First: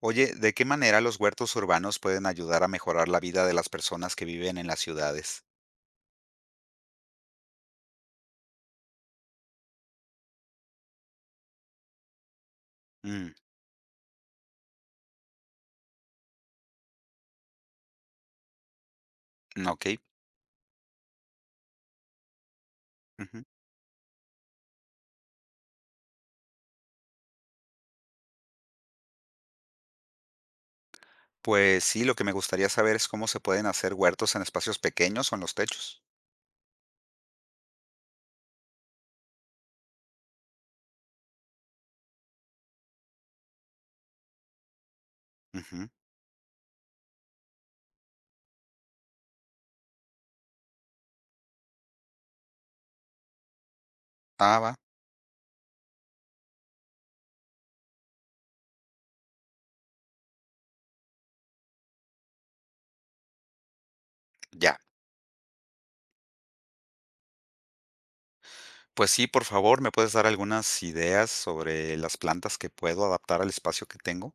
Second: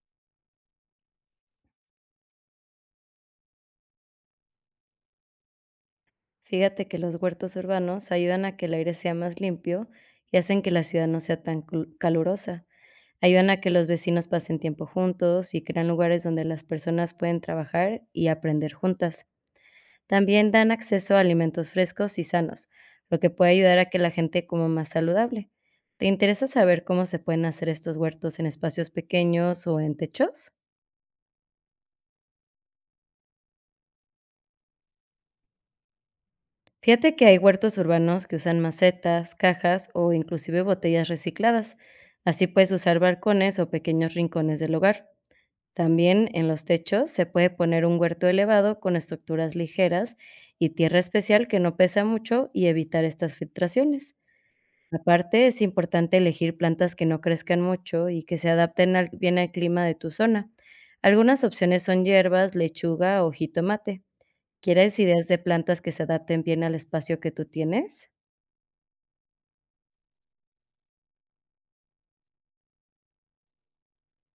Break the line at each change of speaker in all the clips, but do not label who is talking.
Oye, ¿de qué manera los huertos urbanos pueden ayudar a mejorar la vida de las personas que viven en las ciudades?
Fíjate que los huertos urbanos ayudan a que el aire sea más limpio y hacen que la ciudad no sea tan calurosa.
Mm,
Ayudan a que los vecinos pasen tiempo juntos y crean lugares donde las personas pueden trabajar y aprender juntas.
ok.
También dan acceso a alimentos frescos y sanos, lo que
Ujú.
puede ayudar a que la gente coma más saludable. ¿Te interesa saber cómo se pueden hacer estos huertos en espacios pequeños o en techos?
Pues sí, lo que me gustaría saber es cómo se pueden hacer huertos en espacios pequeños o en los techos.
Fíjate que hay huertos urbanos que usan macetas, cajas o inclusive botellas recicladas. Así puedes usar balcones o pequeños rincones del hogar.
Ujú.
También en los techos se puede poner un huerto elevado con estructuras ligeras y tierra especial que no pesa mucho y evitar estas filtraciones.
Ah, va.
Aparte, es importante elegir plantas que no crezcan mucho y que se adapten bien al clima de tu zona. Algunas opciones son hierbas, lechuga o jitomate.
Ya.
¿Quieres ideas de plantas que se adapten bien al espacio que tú tienes?
Pues sí, por favor, ¿me puedes dar algunas ideas sobre las plantas que puedo adaptar al espacio que tengo?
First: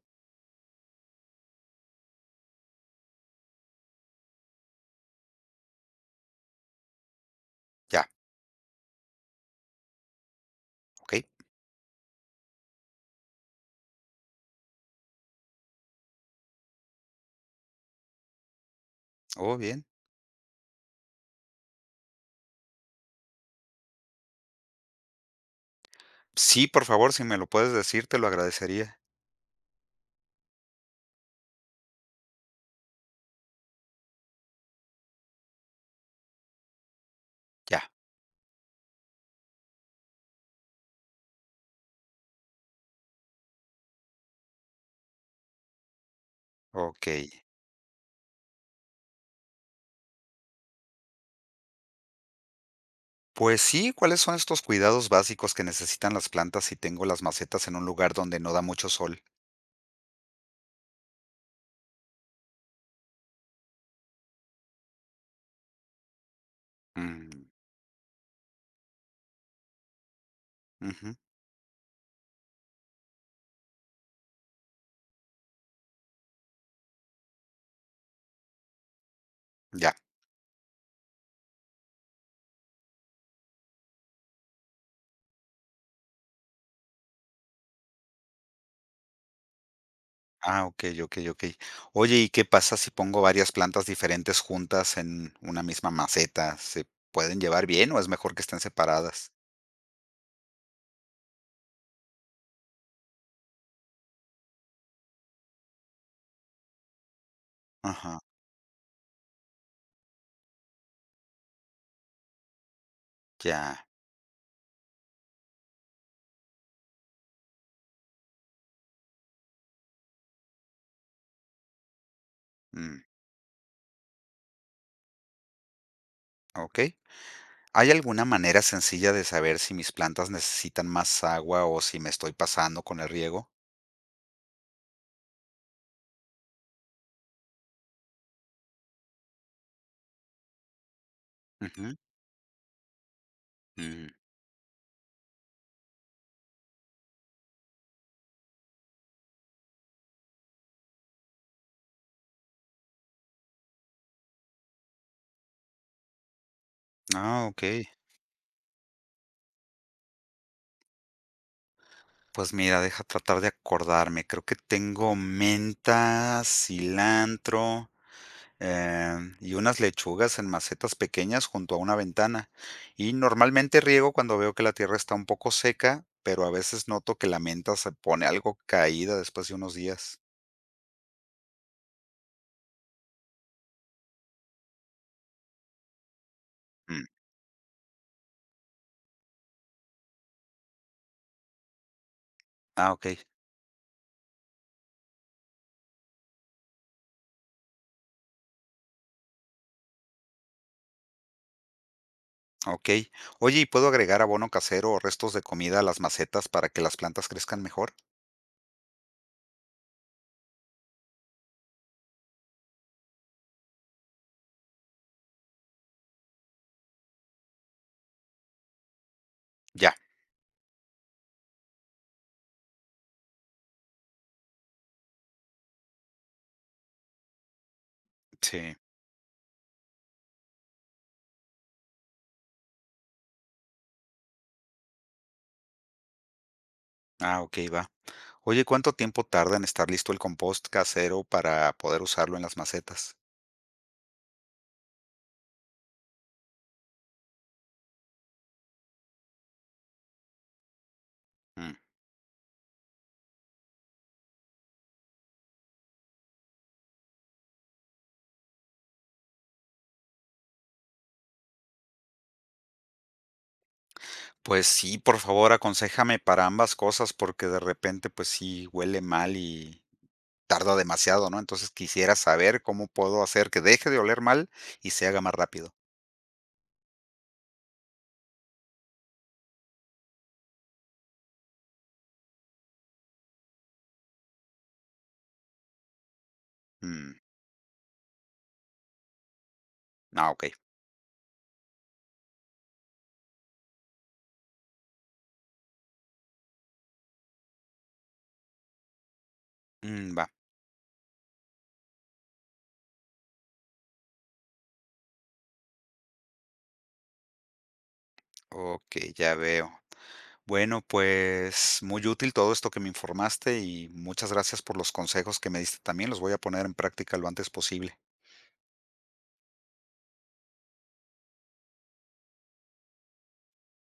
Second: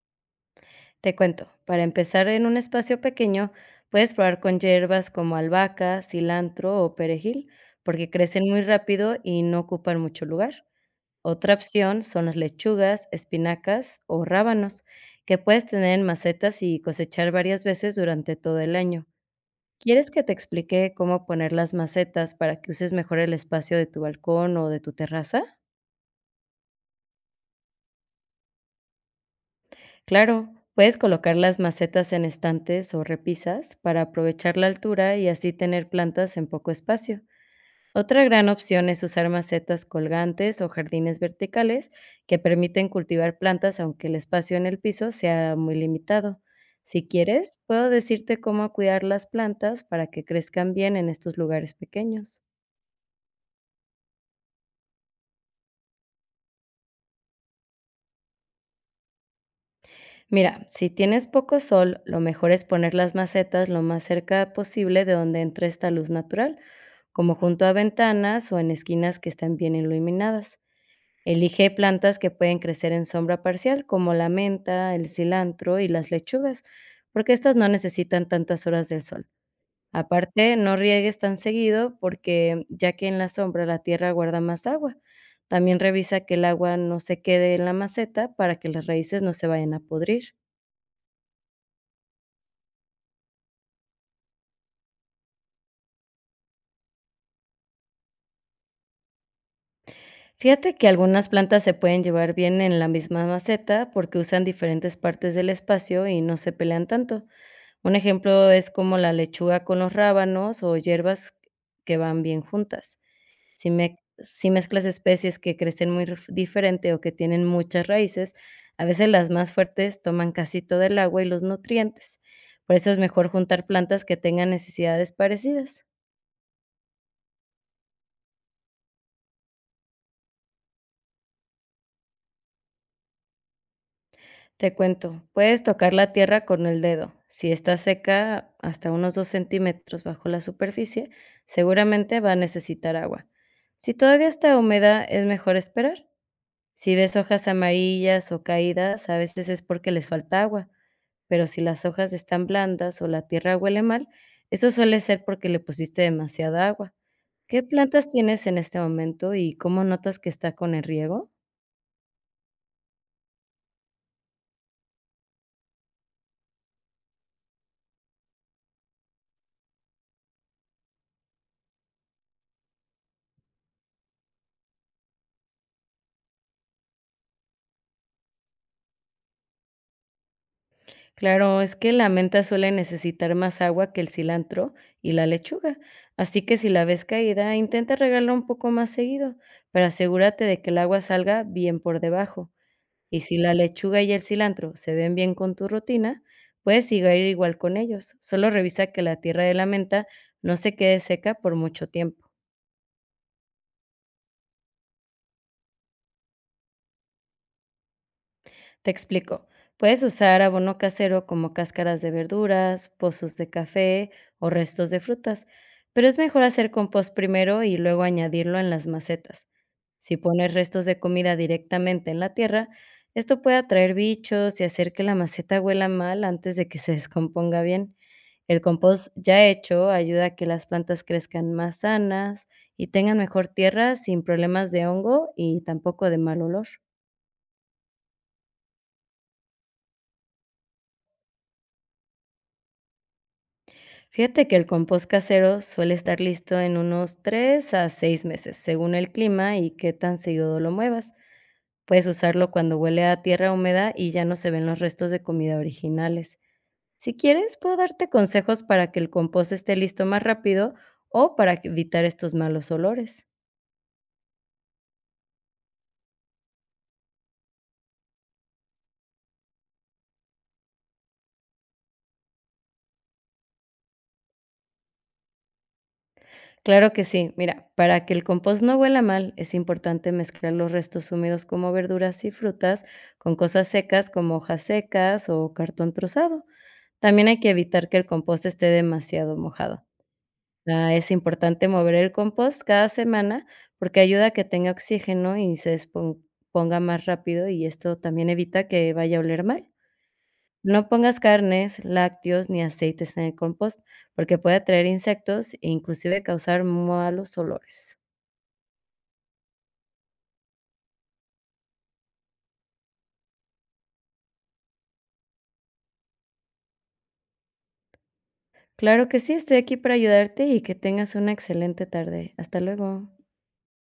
Te cuento, para empezar en un espacio pequeño, puedes probar con hierbas como albahaca, cilantro o perejil,
Ya,
porque crecen muy rápido y no ocupan mucho lugar.
ok.
Otra opción son las lechugas, espinacas o rábanos, que puedes tener en macetas y cosechar varias veces durante todo el año.
Oh, bien.
¿Quieres que te explique cómo poner las macetas para que uses mejor el espacio de tu balcón o de tu terraza?
Sí, por favor, si me lo puedes decir, te lo agradecería.
Claro, puedes colocar las macetas en estantes o repisas para aprovechar la altura y así tener plantas en poco espacio.
Ya,
Otra gran opción es usar macetas colgantes o jardines verticales que permiten cultivar plantas aunque el espacio en el piso sea muy limitado. Si
ok.
quieres, puedo decirte cómo cuidar las plantas para que crezcan bien en estos lugares pequeños.
Pues sí, ¿cuáles son estos cuidados básicos que necesitan las plantas si tengo las macetas en un lugar donde no da mucho sol?
Mira, si tienes poco sol, lo mejor es poner las macetas lo más cerca posible de donde entre esta luz natural, como
Mm,
junto a ventanas o en esquinas que están bien iluminadas.
ujú,
Elige plantas que pueden crecer en sombra parcial, como la menta, el cilantro y las lechugas, porque estas no necesitan tantas horas del sol.
ya.
Aparte, no riegues tan seguido porque ya que en la sombra la tierra guarda más agua. También revisa que el agua no se quede en la maceta para que las raíces no se vayan a podrir.
Ah, ok, ok, ok. Oye, ¿y qué pasa si pongo varias plantas diferentes juntas en una misma maceta? ¿Se pueden llevar bien o es mejor que estén separadas?
Fíjate que algunas plantas se pueden llevar bien en la misma maceta porque usan diferentes partes del espacio y no se pelean tanto. Un
Ajá,
ejemplo es como la lechuga con los rábanos o hierbas que van bien juntas. Si,
ya.
si mezclas especies que crecen muy diferente o que tienen muchas raíces, a veces las más fuertes toman casi todo el agua y los nutrientes. Por eso es
Mm,
mejor juntar plantas que tengan necesidades parecidas.
ok. ¿Hay alguna manera sencilla de saber si mis plantas necesitan más agua o si me estoy pasando con el riego?
Te cuento, puedes tocar la tierra con el dedo. Si está seca hasta unos 2 centímetros bajo la superficie,
Ujú.
seguramente va a necesitar agua. Si
Mm.
todavía está húmeda, es mejor esperar. Si ves hojas amarillas o caídas, a veces es porque les falta agua, pero si las hojas están blandas o la tierra huele mal, eso suele ser porque le pusiste demasiada agua.
Ah,
¿Qué
ok.
plantas tienes en este momento y cómo notas que está con el riego?
Pues mira, deja tratar de acordarme. Creo que tengo menta, cilantro, y unas lechugas en macetas pequeñas junto a una ventana. Y normalmente riego cuando veo que la tierra está un poco seca, pero a veces noto que la menta se pone algo caída después de unos días.
Claro, es que la menta suele necesitar más agua que el cilantro y la lechuga, así que si la ves
Mm.
caída, intenta regarla un poco más seguido, pero asegúrate de que el agua salga bien por debajo.
Ah, ok,
Y si la lechuga y el cilantro se ven bien con tu rutina, puedes seguir igual con ellos. Solo revisa que la tierra de la menta no se quede seca por mucho tiempo.
ok. Oye, ¿y puedo agregar abono casero o restos de comida a las macetas para que las plantas crezcan mejor?
Te explico. Puedes usar abono casero como cáscaras de verduras, pozos de café o restos de frutas, pero es mejor hacer compost primero y luego añadirlo en las macetas.
Ya,
Si pones restos de comida directamente en la tierra, esto puede atraer bichos y hacer que la maceta huela mal antes de que se descomponga bien. El
sí.
compost ya hecho ayuda a que las plantas crezcan más sanas y tengan mejor tierra sin problemas de hongo y tampoco de mal olor.
Ah, ok, va. Oye, ¿cuánto tiempo tarda en estar listo el compost casero para poder usarlo en las macetas?
Fíjate que el compost casero suele estar listo en unos 3 a 6 meses, según el clima y qué tan seguido lo muevas.
Mm,
Puedes usarlo cuando huele a tierra húmeda y ya no se ven los restos de comida originales. Si quieres, puedo darte consejos para que el compost esté listo más rápido o evitar estos malos olores.
Pues sí, por favor, aconséjame para ambas cosas porque de repente pues sí huele mal y tarda demasiado, ¿no? Entonces quisiera saber cómo puedo hacer que deje de oler mal y se haga más rápido.
Claro que sí. Mira, para que el compost no huela mal, es importante mezclar los restos húmedos como verduras y frutas con cosas secas como hojas secas o cartón trozado.
Mm.
También hay que evitar que el compost esté demasiado mojado.
Ah, ok.
Ah, es importante mover el compost cada semana porque ayuda a que tenga oxígeno y se desponga más rápido y esto también evita que vaya a oler mal.
Mm, va.
No pongas carnes, lácteos ni aceites en el compost, porque puede atraer insectos e inclusive causar malos olores.
Ok, ya veo. Bueno, pues muy útil todo esto que me informaste y muchas gracias por los consejos que me diste también. Los voy a poner en práctica lo antes posible.
Claro que sí, estoy aquí para ayudarte y que tengas una excelente tarde. Hasta luego.